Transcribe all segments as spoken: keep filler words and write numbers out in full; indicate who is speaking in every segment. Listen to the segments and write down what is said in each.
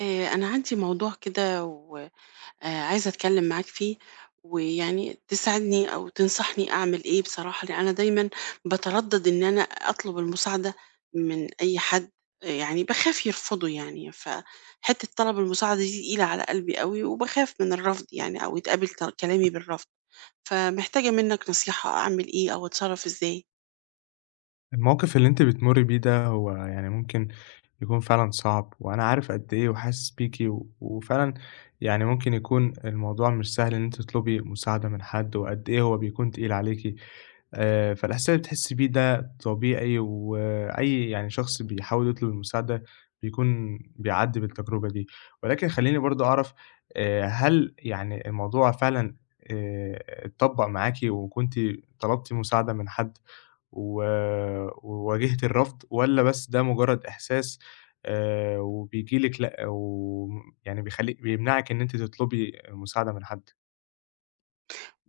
Speaker 1: آه، أنا عندي موضوع كده وعايزة أتكلم معاك فيه ويعني تساعدني أو تنصحني أعمل إيه بصراحة. لأن أنا دايما بتردد إن أنا أطلب المساعدة من أي حد. آه، يعني بخاف يرفضه يعني، فحتة طلب المساعدة دي تقيلة على قلبي قوي، وبخاف من الرفض يعني أو يتقابل كلامي بالرفض. فمحتاجة منك نصيحة أعمل إيه أو أتصرف إزاي.
Speaker 2: الموقف اللي أنتِ بتمُرّي بيه ده هو يعني ممكن يكون فعلًا صعب، وأنا عارف قد إيه وحاسس بيكِ، و وفعلًا يعني ممكن يكون الموضوع مش سهل إن أنتِ تطلبي مساعدة من حد، وقد إيه هو بيكون تقيل عليكِ. آآ، فالإحساس اللي بتحسي بيه ده طبيعي، وأي يعني شخص بيحاول يطلب المساعدة بيكون بيعدّي بالتجربة دي، ولكن خلّيني برضه أعرف آآ، هل يعني الموضوع فعلًا آآ، اتطبّق معاكِ وكنتِ طلبتِ مساعدة من حد؟ و وواجهتِ الرفض، والّا بس ده مجرد إحساس آآ وبييجي لِك لأ ويعني بيخلّيك بيمنعِك إن أنتِ تطلبي مساعدة من حد؟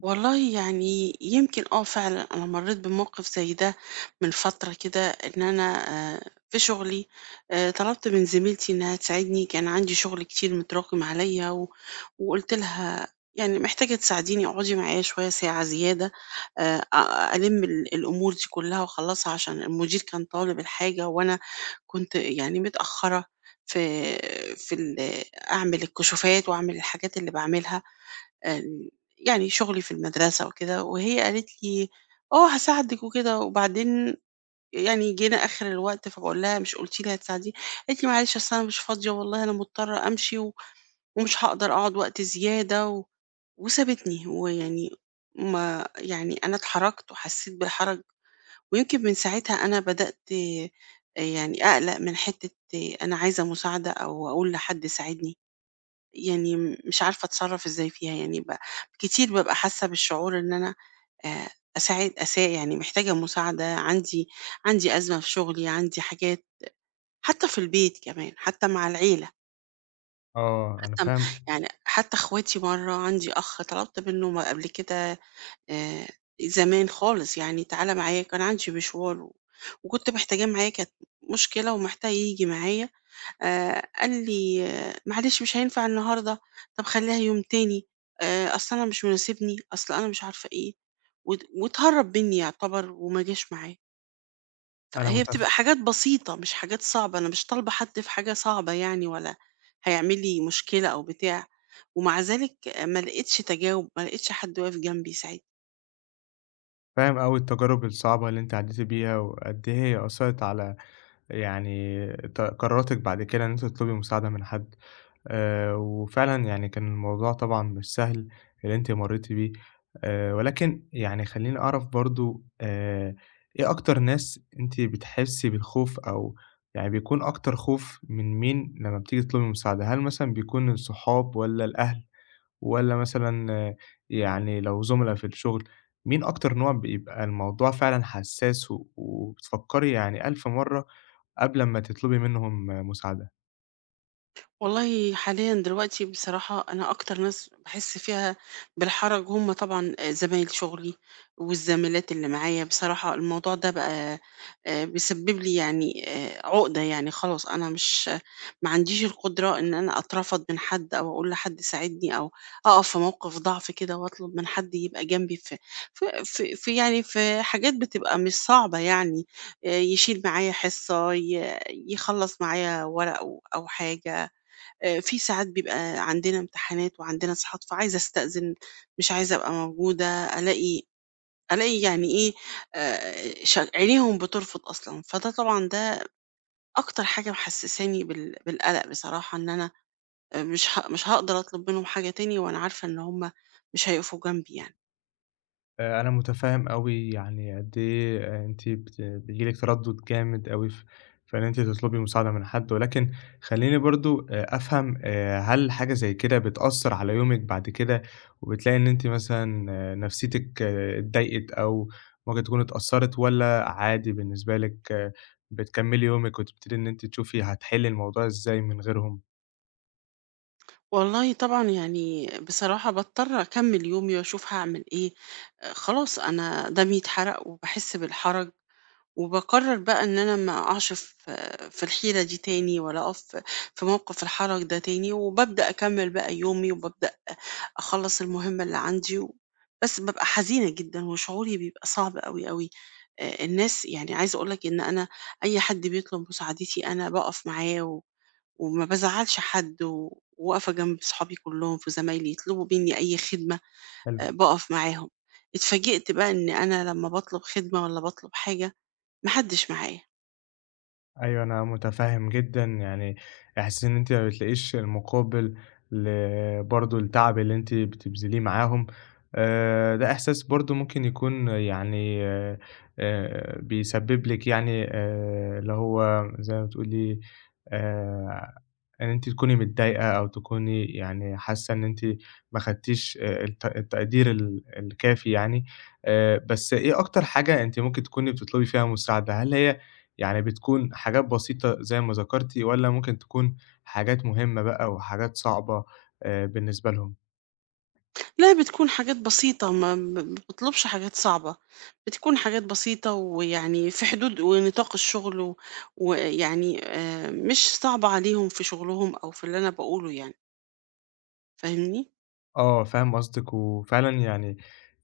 Speaker 1: والله يعني يمكن آه فعلًا أنا مرّيت بموقف زي ده من فترة كده. إن أنا آآ في شغلي آآ طلبت من زميلتي إنها تساعدني، كان عندي شغل كتير متراكم عليَّ، و وقُلت لها يعني محتاجة تساعديني، اقعدي معايا شوية ساعة زيادة، آآ أ ألِم ال الأمور دي كلها واخلّصها عشان المدير كان طالب الحاجة، وأنا كنت يعني متأخرة في في ال أعمل الكشوفات وأعمل الحاجات اللي باعملها. آآ يعني شُغلي في المدرسة وكده. وهي قالت لي: "آه هاساعدِك وكده." وبعدين يعني جينا آخر الوقت فباقول لها: "مش قُلتِ لي هتساعديني؟" قالت لي: "معلش أصل أنا مش فاضية، والله أنا مضطرة أمشي و ومش هاقدر أقعد وقت زيادة." و وسابتني، ويعني ما يعني أنا اتحرجت وحسيت بحرج. ويمكن من ساعتها أنا بدأت آآ يعني أقلق من حتّة أنا عايزة مساعدة أو أقول لحد ساعدني. يعني م مش عارفة أتصرّف إزاي فيها. يعني ب كتير بابقى حاسة بالشعور إن أنا آآ أساعد أسا يعني محتاجة مساعدة، عندي عندي أزمة في شغلي، عندي حاجات، حتى في البيت كمان، حتى مع العيلة،
Speaker 2: آه، أنا
Speaker 1: حتى م
Speaker 2: فاهم.
Speaker 1: يعني حتى أخواتي، مرّة عندي أخ طلبت منّه م قبل كده آآ زمان خالص، يعني تعالَ معايا، كان عندي مشوار و وكنت محتاجاه معايا، كانت مشكلة ومحتاج ييجي معايا. آآ قال لي: آه، "معلش مش هينفع النهارده، طب خلّيها يوم تاني، آآ أصل أنا مش مناسبني، أصل أنا مش عارفة إيه." وات واتهرّب منّي يعتبر وما جاش معاه.
Speaker 2: أنا
Speaker 1: فهي
Speaker 2: متف
Speaker 1: بتبقى حاجات بسيطة مش حاجات صعبة، أنا مش طالبة حد في حاجة صعبة يعني، ولا هيعمل لي مشكلة أو بتاع. ومع ذلك ما لقيتش تجاوب، ما لقيتش حد واقف جنبي ساعتها.
Speaker 2: فاهم أوي التجارب الصعبة اللي أنتِ عدّيتِ بيها، وقد إيه هي أثّرت على يعني ت قراراتِك بعد كده إن أنتِ تطلبي مساعدة من حد. آآ، وفعلًا يعني كان الموضوع طبعًا مش سهل اللي أنتِ مرّيتِ بيه، آآ، ولكن يعني خلّيني أعرف برضه آآ، إيه أكتر ناس أنتِ بتحسّي بالخوف أو يعني بيكون أكتر خوف من مين لمّا بتيجي تطلبي مساعدة؟ هل مثلًا بيكون الصحاب والّا الأهل والّا مثلًا آه، يعني لو زُملا في الشغل، مين أكتر نوع بيبقى الموضوع فعلًا حسّاس و وبتفكّري يعني ألف مرّة قبل أمّا تطلبي منهم آه، مساعدة؟
Speaker 1: والله حاليًا دلوقتي بصراحة أنا أكتر ناس باحس فيها بالحرج هم طبعًا آه، زمايل شغلي والزميلات اللي معايا. بصراحة الموضوع ده بقى آآ بيسبب لي يعني آآ عقدة، يعني خلاص أنا مش ما عنديش القدرة إن أنا أترفض من حد أو أقول لحد ساعدني، أو أقف في موقف ضعف كده وأطلب من حد يبقى جنبي في في في في يعني في حاجات بتبقى مش صعبة يعني، آآ يشيل معايا حصة، ي يخلّص معايا ورق أو أو حاجة. آآ في ساعات بيبقى عندنا امتحانات وعندنا إسقاط، فعايزة أستأذن، مش عايزة أبقى موجودة، ألاقي ألاقي يعني إيه، آآ ش عينيهم بترفض أصلًا. فده طبعًا ده أكتر حاجة محسّساني بال بالقلق بصراحة، إن أنا آآ مش ه مش هاقدر أطلب منهم حاجة تاني، وأنا عارفة إن هم مش هيقفوا جنبي يعني.
Speaker 2: آآ، أنا متفهم أوي يعني قد إيه آه، أنتِ بت بييجي لِك تردُّد جامد أوي في في إن أنتِ تطلبي مساعدة من حد، ولكن خلّيني برضه آآ، أفهم آآ، هل حاجة زي كده بتأثّر على يومِك بعد كده، وبتلاقي إن أنتِ مثلًا آه، نفسيتِك آه، اتضايقت أو ممكن تكون اتأثّرت، والّا عادي بالنسبة لِك آه، بتكمّلي يومِك وتبتدي إن أنتِ تشوفي هتحلّي الموضوع إزاي من غيرهم؟
Speaker 1: والله طبعًا يعني بصراحة باضطر أكمّل يومي وأشوف هاعمل إيه. آآ خلاص أنا دمي اتحرق وباحس بالحرج. وباقرر بقى إن أنا ما أقعش في في الحيرة دي تاني، ولا أقف في في موقف الحرج ده تاني. وبابدأ أكمل بقى يومي، وبابدأ أخلص المهمة اللي عندي. و بس بابقى حزينة جدًا، وشعوري بيبقى صعب أوي، أوي. آآ الناس يعني عايزة أقول لك إن أنا أي حد بيطلب مساعدتي أنا باقف معاه، و وما بازعّلش حد، و واقفة جنب صحابي كلهم وزمايلي يطلبوا مني أي خدمة
Speaker 2: حلو.
Speaker 1: آآ باقف معاهم. اتفاجئت بقى إن أنا لمّا باطلب خدمة والّا باطلب حاجة، ما حدش معايا.
Speaker 2: أيوه، أنا متفهّم جدًا، يعني إحساس إن أنتِ ما بتلاقيش المقابل ل برضه التعب اللي أنتِ بتبذليه معاهم. آآ، ده إحساس برضه ممكن يكون يعني آآ، بيسبب لِك يعني آآ، اللي هو زي ما بتقولي آآ إن أنتِ تكوني متضايقة أو تكوني يعني حاسة إن أنتِ ما خدتيش آآ الت التقدير ال الكافي يعني. آآ بس إيه أكتر حاجة أنتِ ممكن تكوني بتطلبي فيها مساعدة؟ هل هي يعني بتكون حاجات بسيطة زي ما ذكرتِ والّا ممكن تكون حاجات مهمة بقى وحاجات صعبة آآ بالنسبة لهم؟
Speaker 1: لا، بتكون حاجات بسيطة، ما ما باطلبش حاجات صعبة، بتكون حاجات بسيطة ويعني في حدود ونطاق الشغل، و ويعني آآ مش صعبة عليهم في شغلهم أو في اللي أنا باقوله يعني، فاهمني؟
Speaker 2: آه، فاهم قصدِك، وفعلًا يعني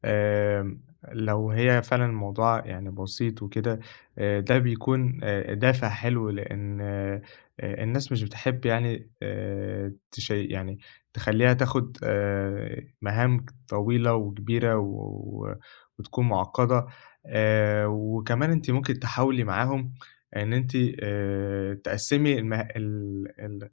Speaker 2: آمم، لو هي فعلًا الموضوع يعني بسيط وكده. آآ، ده بيكون آآ، دافع حلو، لإن آآ، الناس مش بتحب يعني آآ، تش يعني تخلّيها تاخد آآ، مهام طويلة وكبيرة و و- وتكون معقّدة. آآ، وكمان أنتِ ممكن تحاولي معاهم إن أنتِ آآ، تقسّمي المه ال ال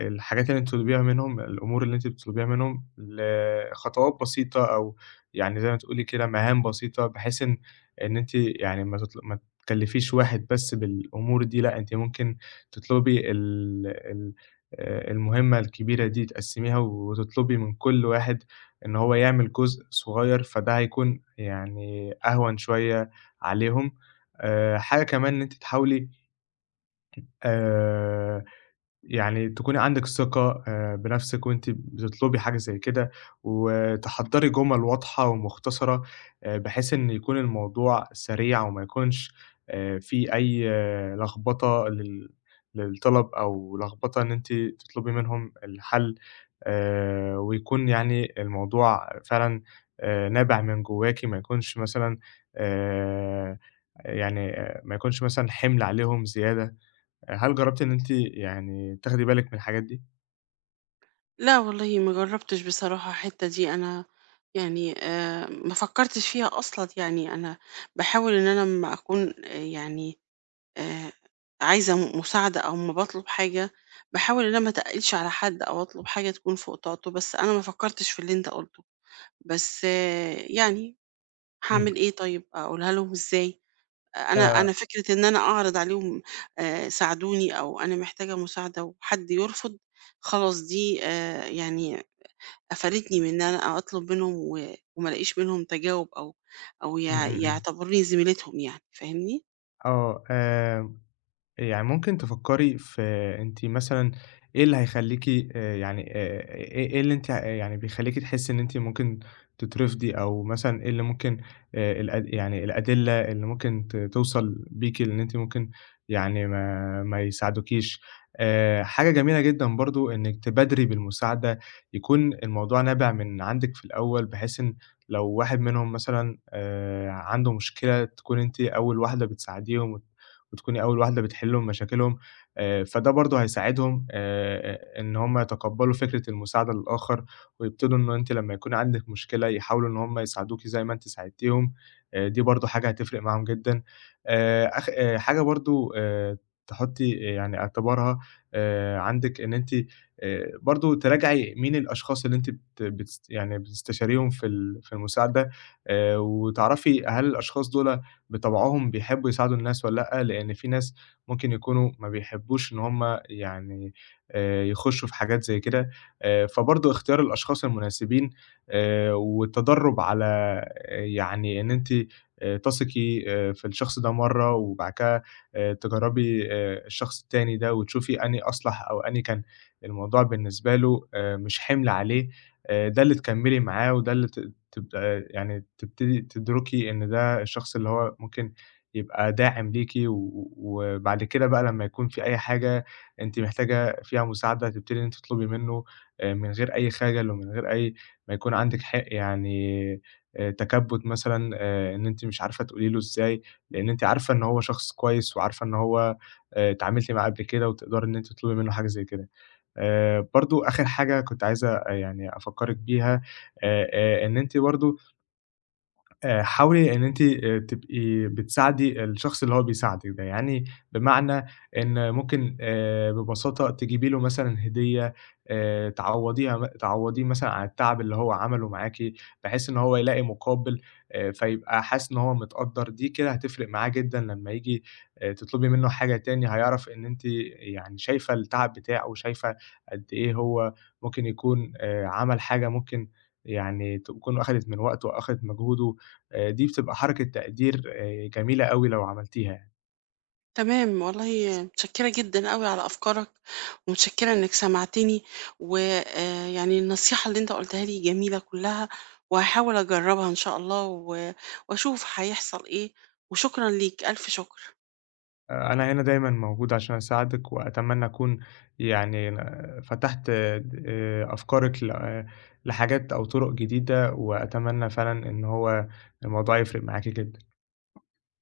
Speaker 2: الحاجات اللي أنتِ بتطلبيها منهم، الأمور اللي أنتِ بتطلبيها منهم لخطوات بسيطة أو يعني زي ما تقولي كده مهام بسيطة، بحيث إن إن أنتِ يعني ما تطل ما تكلّفيش واحد بس بالأمور دي، لأ أنتِ ممكن تطلبي ال ال آآ المهمة الكبيرة دي تقسّميها وتطلبي من كل واحد إن هو يعمل جزء صغير، فده هيكون يعني أهون شوية عليهم. آآ حاجة كمان إن أنتِ تحاولي آآ يعني تكوني عندِك ثقة آآ بنَفْسِك وأنتِ بتطلبي حاجة زي كده، وتحضّري جُمَل واضحة ومختصرة آآ بحيث إن يكون الموضوع سريع وما يكونش آآ في أي آه، لخبطة لل للطلب أو لخبطة إن أنتِ تطلبي منهم الحل آآ ويكون يعني الموضوع فعلًا آآ نابع من جوّاكِ ما يكونش مثلًا آآ يعني آه، ما يكونش مثلًا حِمل عليهم زيادة. هل جرّبتِ إن أنتِ يعني تاخدي بالِك من الحاجات دي؟
Speaker 1: لا والله ما جرّبتش بصراحة الحتّة دي. أنا يعني آآ ما فكّرتش فيها أصلًا. يعني أنا باحاول إن أنا أمّا أكون آه، يعني آآ عايزة م مساعدة أو أمّا باطلب حاجة، باحاول إن أنا ما أتقِّلش على حد أو أطلب حاجة تكون فوق طاقته. بس أنا ما فكّرتش في اللي أنت قُلته. بس آه، يعني
Speaker 2: إمم.
Speaker 1: هاعمل إيه طيب، أقولها لهم إزاي؟ آه، أنا
Speaker 2: آآ
Speaker 1: أنا فكرة إن أنا أعرض عليهم آآ ساعدوني أو أنا محتاجة مساعدة وحد يرفض، خلاص دي آآ يعني قفلتني من إن أنا أطلب منهم و وما ألاقيش منهم تجاوب، أو أو
Speaker 2: إمم،
Speaker 1: يع
Speaker 2: إمم، إمم.
Speaker 1: يعتبروني زميلتهم يعني، فاهمني؟
Speaker 2: آه. آآ يعني ممكن تفكّري في أنتِ مثلًا إيه اللي هيخلّيكِ آآ يعني آآ إيه إيه اللي أنتِ يعني بيخلّيكِ تحسّي إن أنتِ ممكن تترفضي أو مثلًا إيه اللي ممكن آآ الأد يعني الأدلة اللي ممكن ت توصل بيكِ لإن أنتِ ممكن يعني ما ما يساعدوكيش. آآ حاجة جميلة جدًا برضه إنِّك تبادري بالمساعدة، يكون الموضوع نابع من عندِك في الأول بحيث إن لو واحد منهم مثلًا آآ عنده مشكلة تكوني أنتِ أول واحدة بتساعديهم وت وتكوني أول واحدة بتحلّي لهم مشاكلهم. آآ فده برضه هيساعدهم آآ إن هم يتقبّلوا فكرة المساعدة للآخر، ويبتدوا إن أنتِ لمّا يكون عندِك مشكلة يحاولوا إن هم يساعدوكِ زي ما أنتِ ساعدتيهم. آآ دي برضه حاجة هتفرق معاهم جدًا. آآ أخ آآ حاجة برضه آآ تحُطّي يعني اعتبارها آآ عندِك إن أنتِ آآ برضه تراجعي مين الأشخاص اللي أنتِ بت بتست يعني بتستشيريهم في ال في المساعدة. آآ وتعرفي هل الأشخاص دُولَ بطبعهم بيحبوا يساعدوا الناس والّا لأ، لإن في ناس ممكن يكونوا ما بيحبوش إن هم يعني آآ يخشوا في حاجات زي كده. آآ فبرضه اختيار الأشخاص المناسبين آآ والتدرُّب على آآ يعني إن أنتِ آآ تثقي آآ في الشخص ده مرّة وبعد كده آآ تجرّبي آآ الشخص التاني ده وتشوفي أنهي أصلح أو أنهي كان الموضوع بالنسبة له آآ مش حِمل عليه. آآ ده اللي تكمّلي معاه وده اللي ت تبقى يعني تبتدي تدركي إن ده ده الشخص اللي هو ممكن يبقى داعم ليكِ، و و- وبعد كده بقى لمّا يكون في أي حاجة أنتِ محتاجة فيها مساعدة، هتبتدي إن أنتِ تطلبي منه آآ، من غير أي خجل ومن غير أي ما يكون عندِك حق يعني آآ، تكبُّت مثلًا آآ، إن أنتِ مش عارفة تقولي له إزاي، لإن أنتِ عارفة إن هو شخص كويس وعارفة إن هو آآ، اتعاملتِ معاه قبل كده وتقدري إن أنتِ تطلبي منه حاجة زي كده. آآ، برضه آخر حاجة كنت عايز يعني أفكّرِك بيها آآ، آآ، إن أنتِ برضه آآ حاولي إن أنتِ آآ تبقي بتساعدي الشخص اللي هو بيساعدِك ده، يعني بمعنى إن ممكن آآ ببساطة تجيبي له مثلًا هدية آآ تعوّضيها م تعوّضيه مثلًا عن التعب اللي هو عمله معاكِ، بحيث إن هو يلاقي مقابل آآ فيبقى حاسس إن هو متقدّر، دي كده هتفرق معاه جدًا لمّا ييجي آآ تطلبي منه حاجة تاني، هيعرف إن أنتِ يعني شايفة التعب بتاعه وشايفة قد إيه هو ممكن يكون آآ عمل حاجة ممكن يعني تكون أخدِت من وقته وأخدِت مجهوده. آآ دي بتبقى حركة تقدير آآ جميلة أوي لو عملتيها يعني.
Speaker 1: تمام، والله متشكرة جدًا أوي على أفكارك، ومتشكرة إنك سمعتني، ويعني النصيحة اللي أنت قُلتها لي جميلة كلها، وهاحاول أجربها إن شاء الله و وأشوف هيحصل إيه. وشكرًا ليك، ألف شكر.
Speaker 2: آآ أنا هنا دايمًا موجود عشان أساعدِك، وأتمنى أكون يعني ن فتحت د آآ أفكارِك ل آه، لحاجات أو طُرق جديدة، وأتمنى فعلًا إن هو الموضوع يفرق معاكِ جدًا.